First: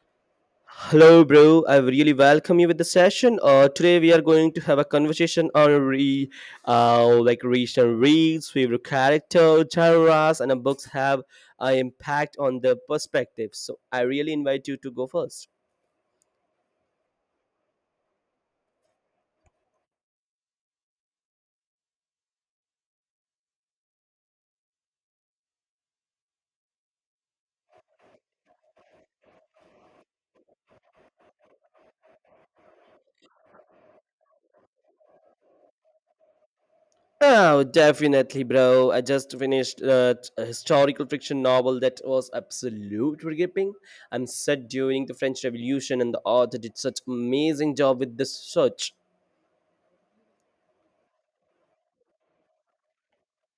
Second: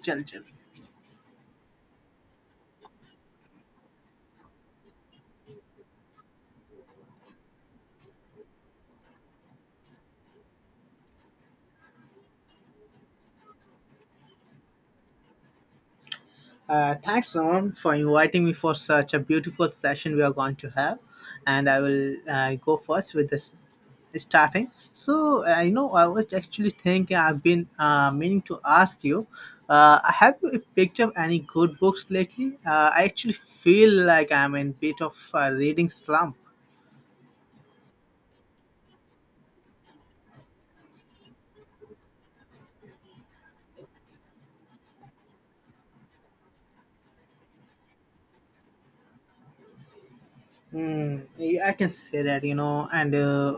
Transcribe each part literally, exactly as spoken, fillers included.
Chal, chal. Hello, bro. I really welcome you with the session. Uh, today we are going to have a conversation on re, uh, like recent reads, favorite character, genres, and uh, books have an impact on the perspective. So I really invite you to go first. Uh, thanks, Roman, for inviting me for such a beautiful session we are going to have. And I will uh, go first with this starting. So, uh, you know, I was actually thinking, I've been uh, meaning to ask you, uh, have you picked up any good books lately? Uh, I actually feel like I'm in a bit of a reading slump. Oh, definitely, bro. I just finished uh, historical fiction novel that was absolutely gripping. I'm set during the French Revolution, and the author did such amazing job with the search. Mm, yeah, I can say that, you know, and uh,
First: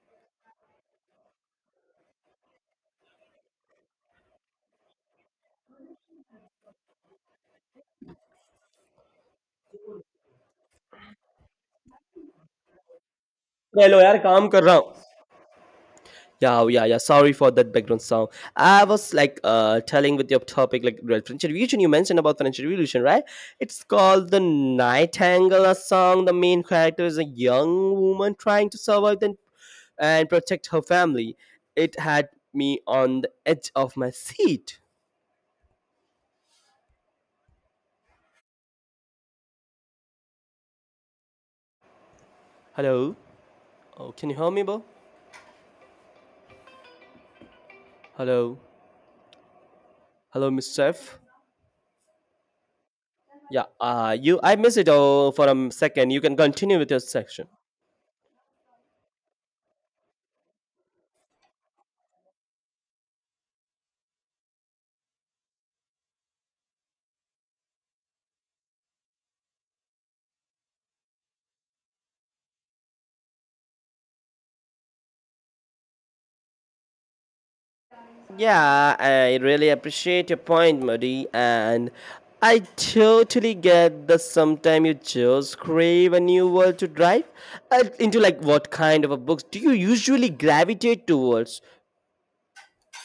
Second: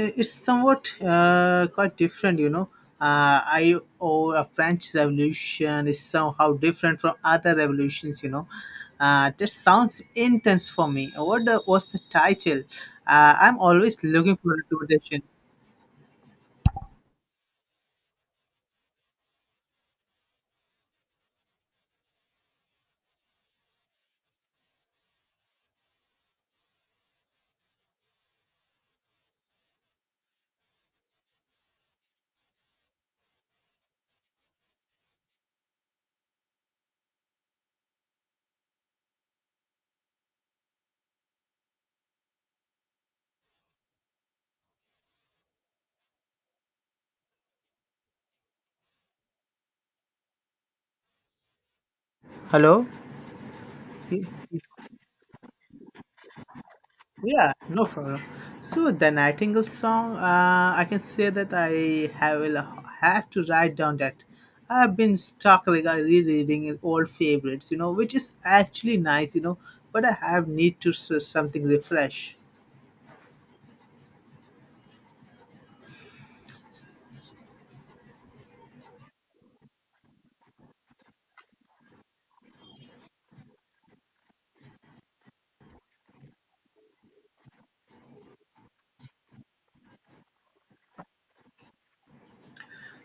Uh, it's somewhat uh, quite different, you know. Uh, I owe a French Revolution is somehow different from other revolutions, you know. Uh, that sounds intense for me. What the, was the title? Uh, I'm always hello यार looking काम for a कर रहा हूँ recommendation. Yeah, oh, yeah, yeah. Sorry for that background sound. I was like uh telling with your topic like the French Revolution. You mentioned about French Revolution, right? It's called the Nightingale a song. The main character is a young woman trying to survive and and protect her family. It had me on the edge of my seat. Hello. Oh, can you hear me, bro? Hello. Hello, Miss Chef. Hello. Yeah. Uh you. I missed it. Oh, for a second. You can continue with your section. Yeah, no problem. So the Nightingale song, uh, I can say that I have will have to write down that I've been stuck like I rereading old favorites, you know, which is actually nice, you know, but I have need to s- something refresh. Yeah, I really appreciate your point, Muddy, and I totally get that sometimes you just crave a new world to drive uh, into. Like, what kind of a books do you usually gravitate towards?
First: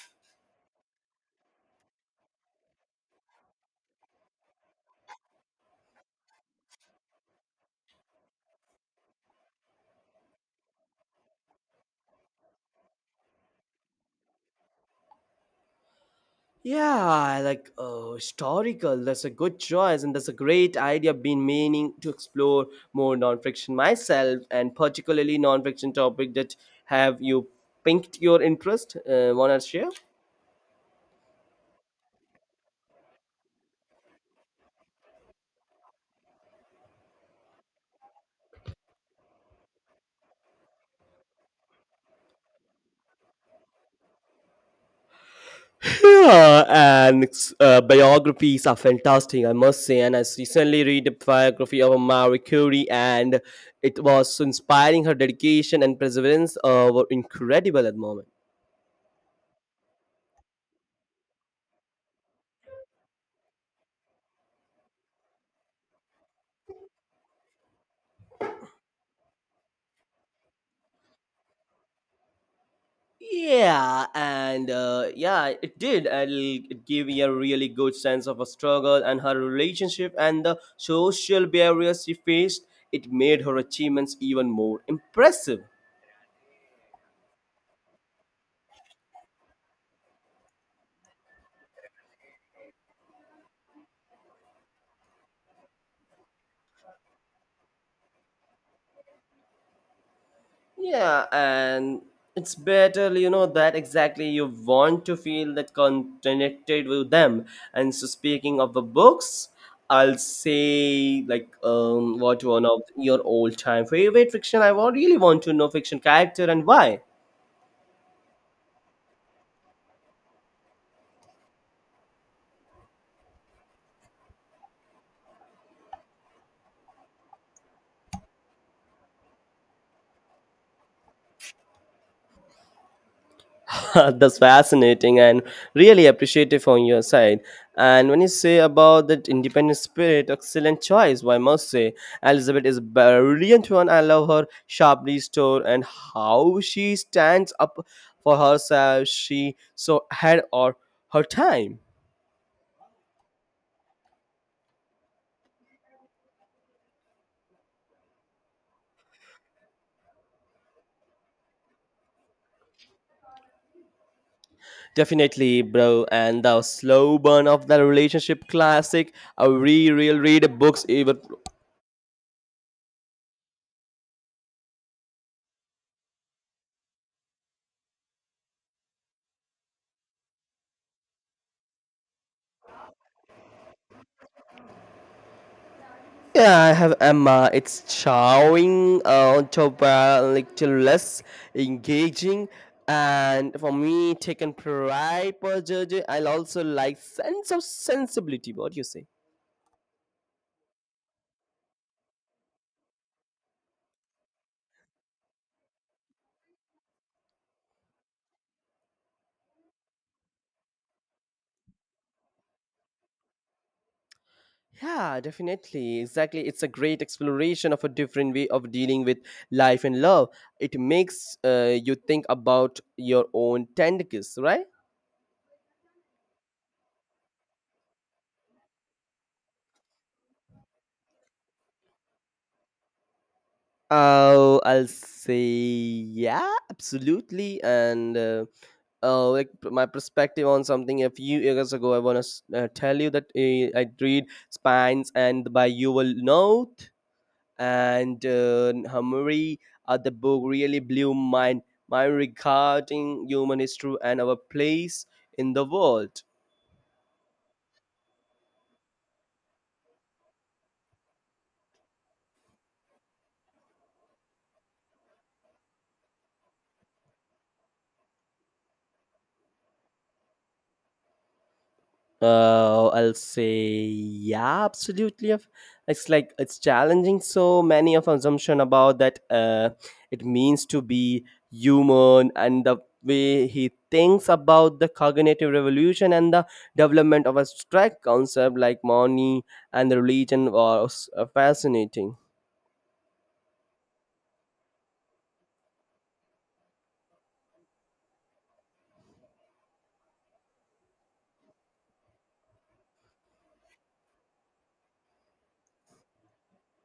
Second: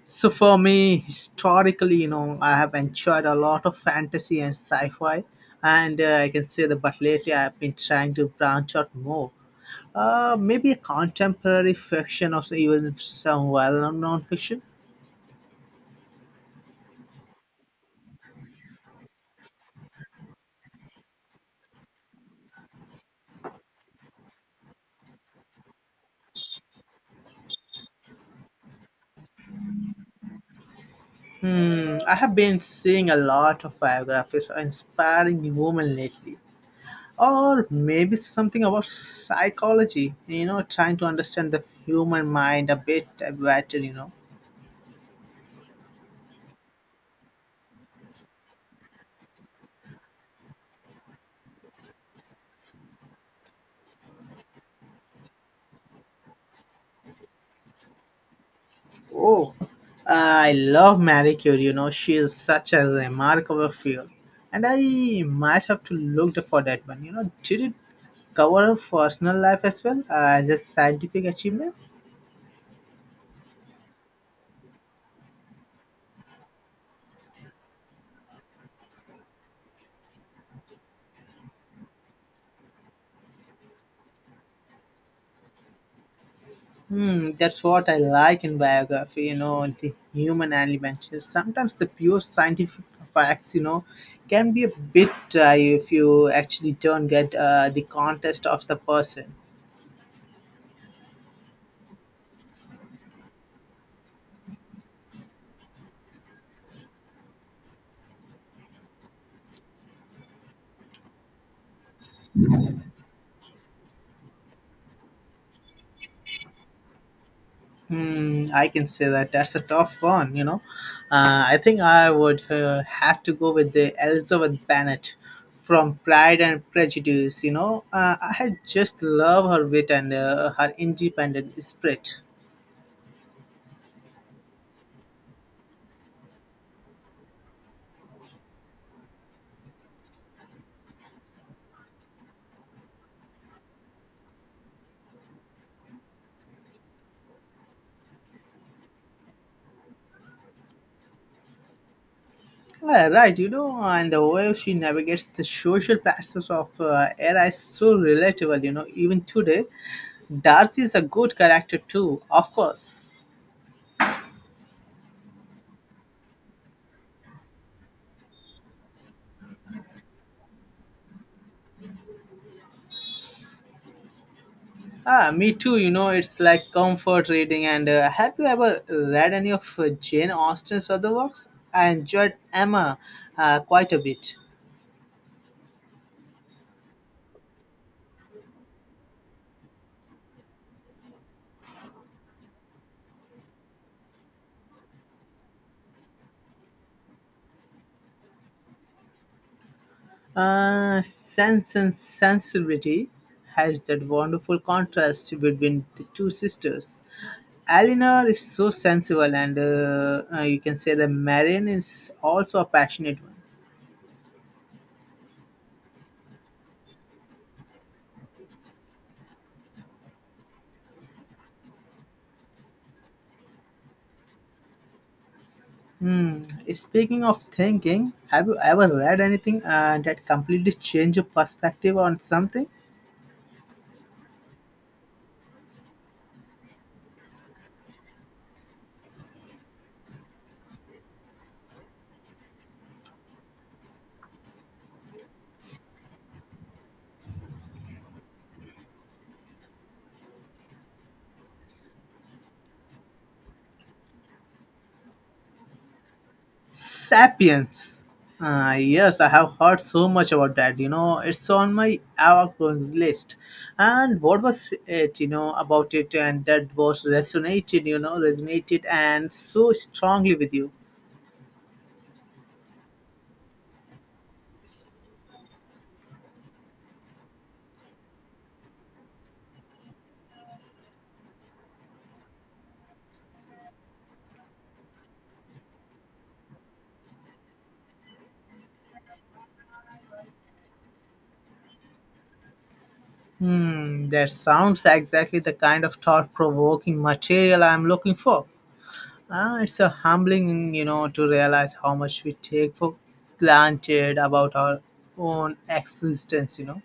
So for me, historically, you know, I have enjoyed a lot of fantasy and sci-fi, and uh, I can say that. But lately, I've been trying to branch out more. Uh, maybe a contemporary fiction or so, even some well-known non-fiction. Yeah, I like oh, historical. That's a good choice, and that's a great idea. I've been meaning to explore more non-fiction myself, and particularly non-fiction topic that have you pinked your interest. Uh, wanna share? Hmm, I have been seeing a lot of biographies of inspiring women lately. Or maybe something about psychology, you know, trying to understand the human mind a bit better, you know. Yeah, and uh, biographies are fantastic, I must say. And I recently read a biography of Marie Curie, and it was so inspiring. Her dedication and perseverance uh, were incredible at the moment. Oh, I love Marie Curie. You know, she is such a remarkable figure. And I might have to look for that one. You know, did it cover her personal life as well uh, as her scientific achievements? Yeah, and uh, yeah, it did. And it gave me a really good sense of a struggle and her relationship and the social barriers she faced. It made her achievements even more impressive. Hmm, that's what I like in biography. You know, the human element. Sometimes the pure scientific facts, you know, can be a bit dry if you actually don't get uh, the context of the person. Yeah, and it's better, you know, that exactly you want to feel that con- connected with them. And so, speaking of the books, I'll say like um, what one of your all-time favorite fiction. I wa- really want to know fiction character and why. Hmm, I can say that that's a tough one, you know. Uh, I think I would uh, have to go with the Elizabeth Bennet from Pride and Prejudice, you know. Uh, I just love her wit and uh, her independent spirit. That's fascinating and really appreciative on your side. And when you say about that independent spirit, excellent choice, I must say. Elizabeth is a brilliant one. I love her sharply store and how she stands up for herself. She so had or her time. Uh, right, you know, and the way she navigates the social pressures of uh, era is so relatable, you know, even today. Darcy is a good character too, of course. Definitely, bro. And the slow burn of the relationship classic. I re real Read books even. Ah, me too. You know, it's like comfort reading. And uh, have you ever read any of uh, Jane Austen's other works? I enjoyed Emma uh, quite a bit. Yeah, I have Emma. It's showing uh, to a little less engaging, and for me, taken pride per judge. I also like sense of sensibility. What do you say? Uh, Sense and Sensibility has that wonderful contrast between the two sisters. Eleanor is so sensible, and uh, uh, you can say that Marion is also a passionate one. Yeah, definitely. Exactly. It's a great exploration of a different way of dealing with life and love. It makes uh, you think about your own tenderness, right? Hmm. Speaking of thinking, have you ever read anything uh, that completely changed your perspective on something? Oh, I'll say yeah, absolutely. And uh, uh, like p- my perspective on something a few years ago, I wanna s- uh, tell you that uh, I read Spines and by Yuval Note and uh, Hamuri. Uh, the book really blew my mind mind regarding human history and our place in the world. Sapiens. Uh, yes, I have heard so much about that. You know, it's on my outgoing list. And what was it? You know about it, and that was resonated. You know, resonated and so strongly with you. Uh, I'll say yeah, absolutely. If- It's like it's challenging so many of assumption about that uh, it means to be human and the way he thinks about the cognitive revolution and the development of abstract concept like money and religion was uh, fascinating. Hmm, that sounds exactly the kind of thought-provoking material I'm looking for. Ah, it's a humbling, you know, to realize how much we take for granted about our own existence. You know.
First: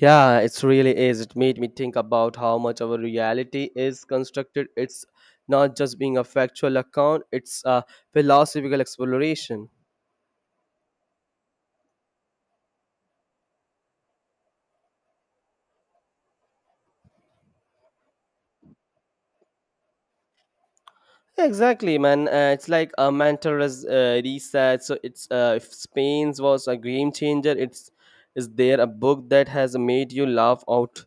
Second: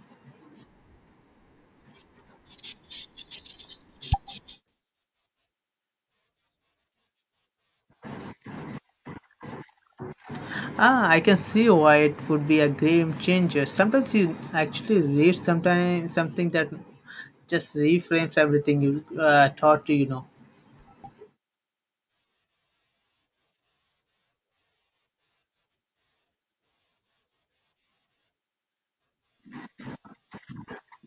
Yeah, it really is. It made me think about how much our reality is constructed. It's not just being a factual account, it's a philosophical exploration. Ah, I can see why it would be a game changer. Sometimes you actually read sometimes something that just reframes everything you uh, thought you know. Exactly, man. Uh, it's like a mental res- uh, reset. So it's uh, if Spain's was a game changer, it's is there a book that has made you laugh out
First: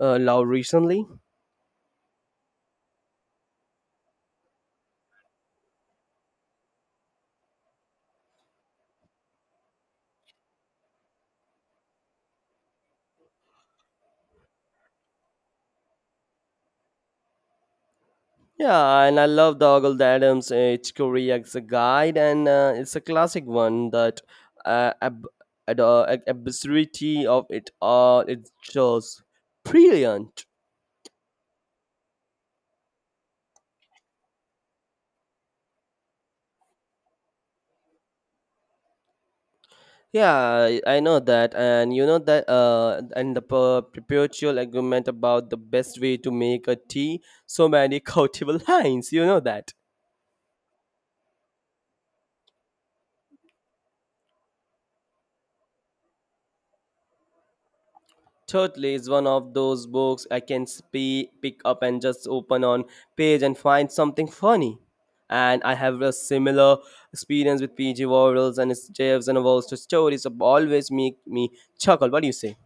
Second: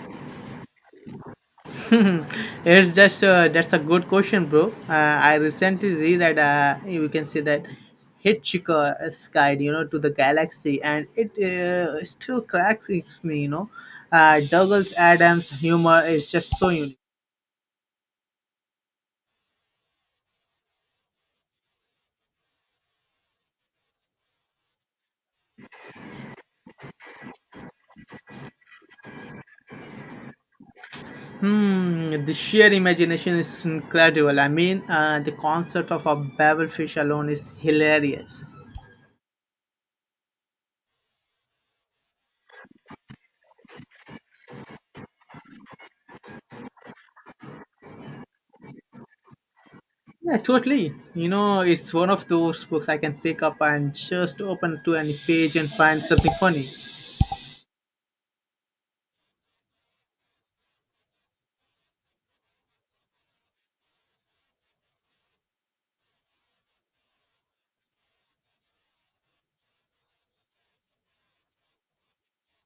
uh, loud recently? It's just uh, that's a good question, bro. Uh, I recently reread. Uh, you can see that Hitchhiker's Guide, you know, to the Galaxy, and it uh, still cracks me. You know, uh, Douglas Adams' humor is just so unique. Yeah, and I love the Ogle Adams uh, Itchcory as a guide, and uh, it's a classic one that uh, ab- ad- uh, ab- absurdity of it all it's just brilliant. Hmm, the sheer imagination is incredible. I mean, uh, the concept of a babelfish alone is hilarious. Yeah, I I know that, and you know that, uh, and the per- perpetual argument about the best way to make a tea, so many quotable lines, you know that. Yeah, totally. You know, it's one of those books I can pick up and just open to any page and find something funny. Totally, it's one of those books I can spe- pick up and just open on page and find something funny. And I have a similar experience with P G Warrels and his Jeffs and Walls to stories of always make me chuckle. What do you say?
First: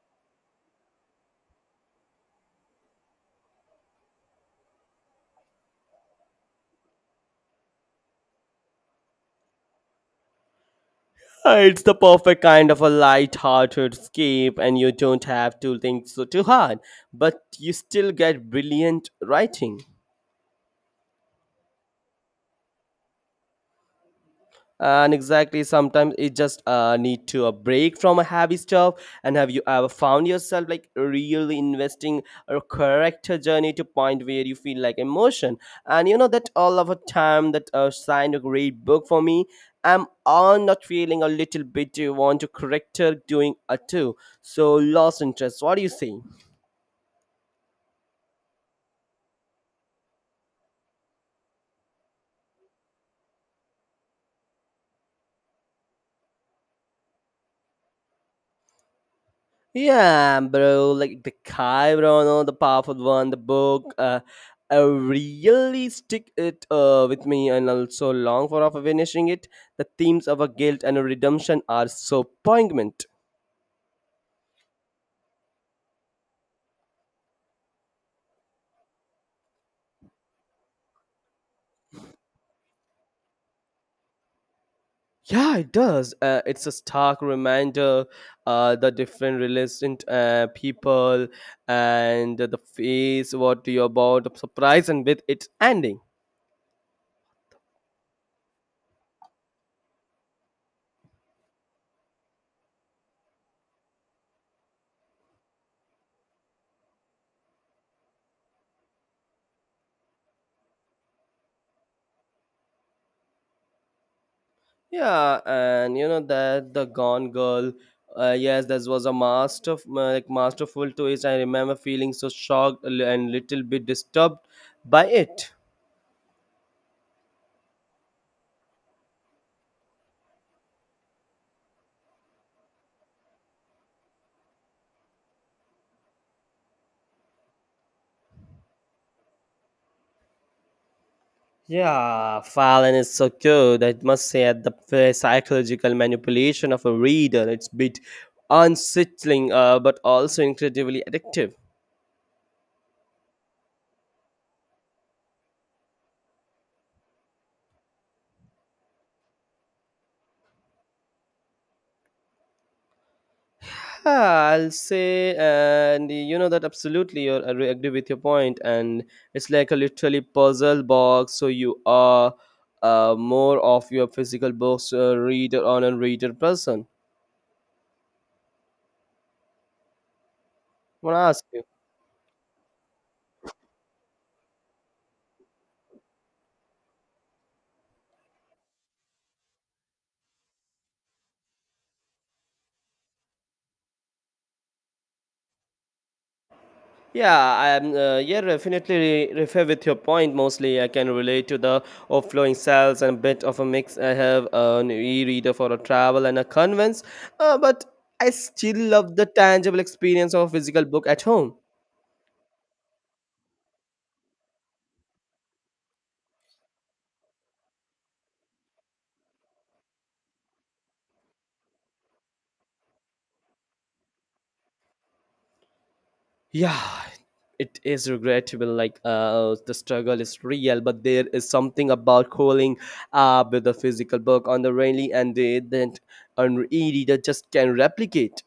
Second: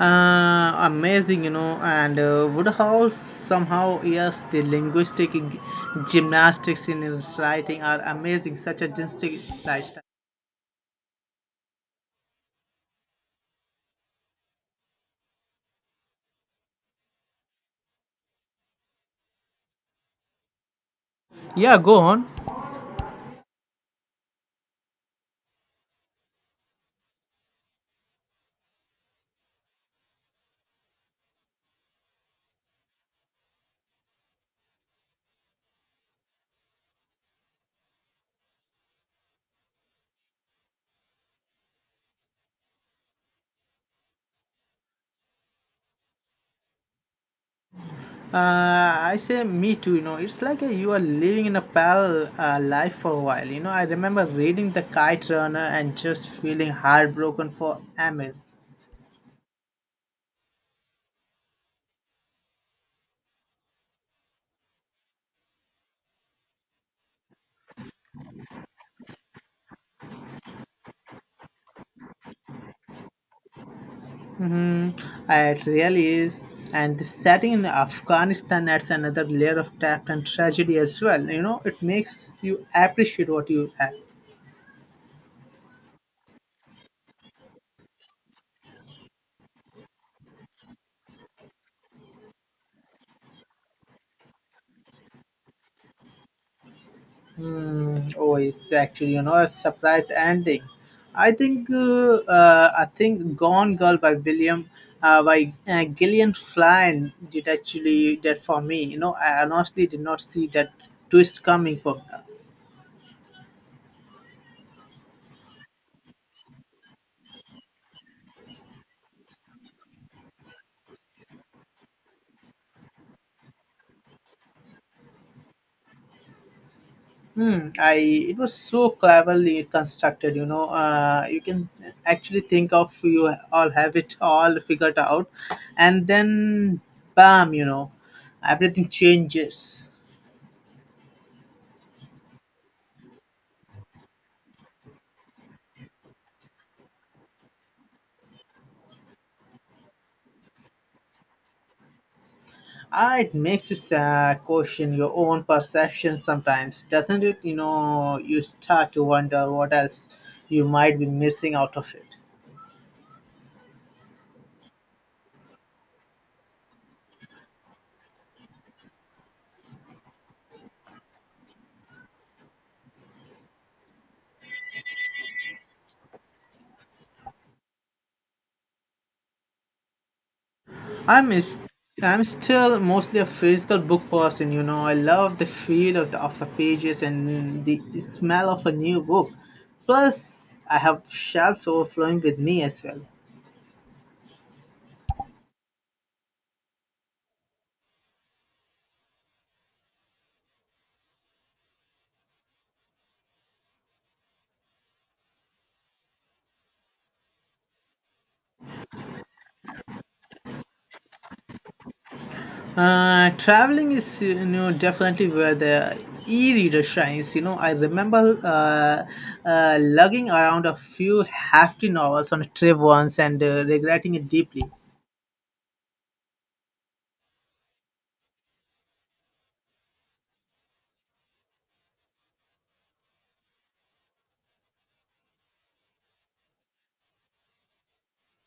Uh, amazing, you know, and uh, Woodhouse somehow, yes, the linguistic g- gymnastics in his writing are amazing, such a distinct lifestyle. Uh, It's the perfect kind of a light-hearted escape, and you don't have to think so too hard, but you still get brilliant writing. Yeah, go on. And exactly sometimes it just uh, need to a break from a heavy stuff and have you ever found yourself like really investing a character journey to point where you feel like emotion and you know that all of a time that uh, signed a great book for me. I'm all not feeling a little bit you want to character doing a too so lost interest. What do you say? Uh, I say me too, you know. It's like uh, you are living in a parallel uh, life for a while. You know, I remember reading The Kite Runner and just feeling heartbroken for Amir. Yeah, bro, like the Chiron, the powerful one, the book, uh, I really stick it uh, with me and also long for of finishing it. The themes of a guilt and a redemption are so poignant. Uh, it really is. And the setting in Afghanistan adds another layer of depth and tragedy as well. You know, it makes you appreciate what you have. Yeah, it does. Uh, it's a stark reminder uh, the different religion uh, people and the face what you're about, the surprise and with its ending. Mm, oh, it's actually you know a surprise ending. I think uh, uh, I think Gone Girl by William uh, by uh, Gillian Flynn did actually that for me. You know, I honestly did not see that twist coming from her. Yeah, and you know that the Gone Girl. Uh, yes, this was a master, like masterful twist. I remember feeling so shocked and little bit disturbed by it. Hmm, I it was so cleverly constructed. You know, uh, you can actually think of you all have it all figured out, and then bam, you know, everything changes. Yeah, Fallon is so good. I must say, at the f- psychological manipulation of a reader, it's a bit unsettling, uh, but also incredibly addictive. Ah, it makes you uh, question your own perception sometimes, doesn't it? You know, you start to wonder what else you might be missing out of it. Yeah, I'll say, and you know that absolutely, you're, I re- agree with your point, and it's like a literally puzzle box. So you are uh, more of your physical books uh, reader on a reader person. I want to I'm ask is you. I'm still mostly a physical book person. You know, I love the feel of the, of the pages and the smell of a new book. Plus, I have shelves overflowing with me as well. Yeah, I'm. Uh, yeah, definitely re- refer with your point. Mostly, I can relate to the overflowing cells and a bit of a mix. I have an e-reader for a travel and a conveyance, uh, but I still love the tangible experience of a physical book at home. Uh, traveling is you know definitely where the e-reader shines. You know, I remember uh, uh, lugging around a few hefty novels on a trip once and uh, regretting it deeply. Yeah, it is regrettable like uh the struggle is real, but there is something about calling up with a physical book on the railing and they that an e-reader just can replicate.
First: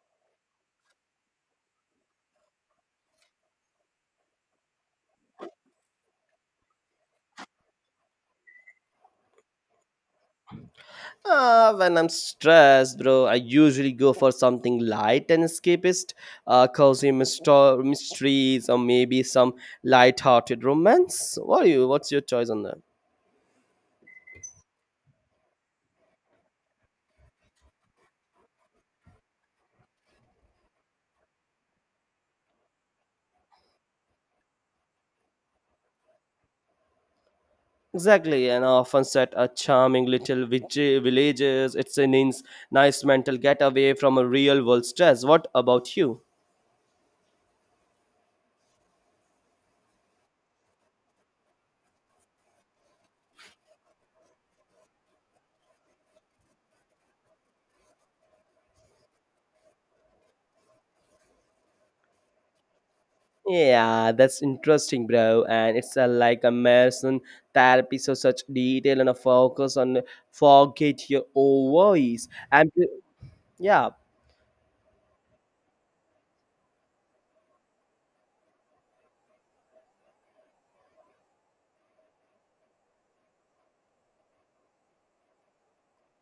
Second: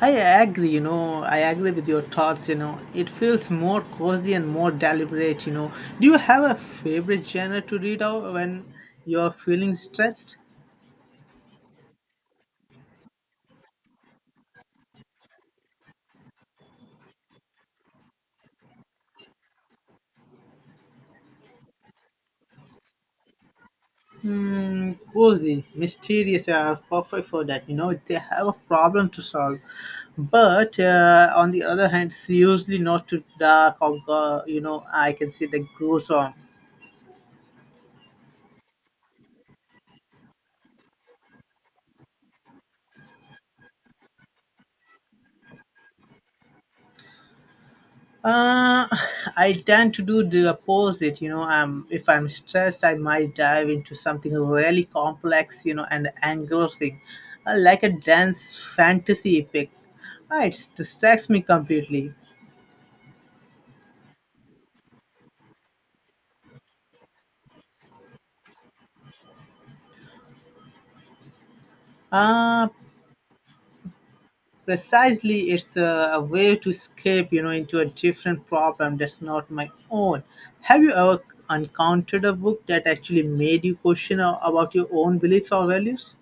I agree. You know, I agree with your thoughts. You know, it feels more cozy and more deliberate. You know, do you have a favorite genre to read out when you're feeling stressed? Uh, when I'm stressed bro I usually go for something light and escapist, uh cozy mysto- mysteries or maybe some light-hearted romance. What are you, what's your choice on that? Hmm, cozy, mysterious uh, are perfect for that. You know, they have a problem to solve. But uh, on the other hand, it's usually not too dark or, uh, you know, I can see the goes on. Exactly, and often set a charming little vij- villages. It's a nice, nice mental getaway from a real world stress. What about you? Uh, I tend to do the opposite. You know, I'm, if I'm stressed, I might dive into something really complex, you know, and engrossing, uh, like a dense fantasy epic. Uh, it distracts me completely. Yeah, that's interesting, bro. And it's a, like a marathon therapy, so such detail and a focus on forget your own voice. Uh, And pre- yeah, Precisely it's a, a way to escape you know into a different problem that's not my own. Have you ever encountered a book that actually made you question a- about your own beliefs or values?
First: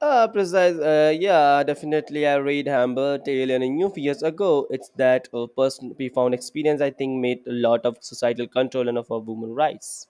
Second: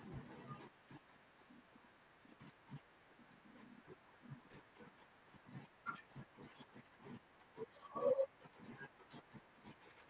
uh, precise. Uh, yeah, definitely. I read Humble Tale and a new few years ago. It's that a person profound experience I think made a lot of societal control and of our women rights.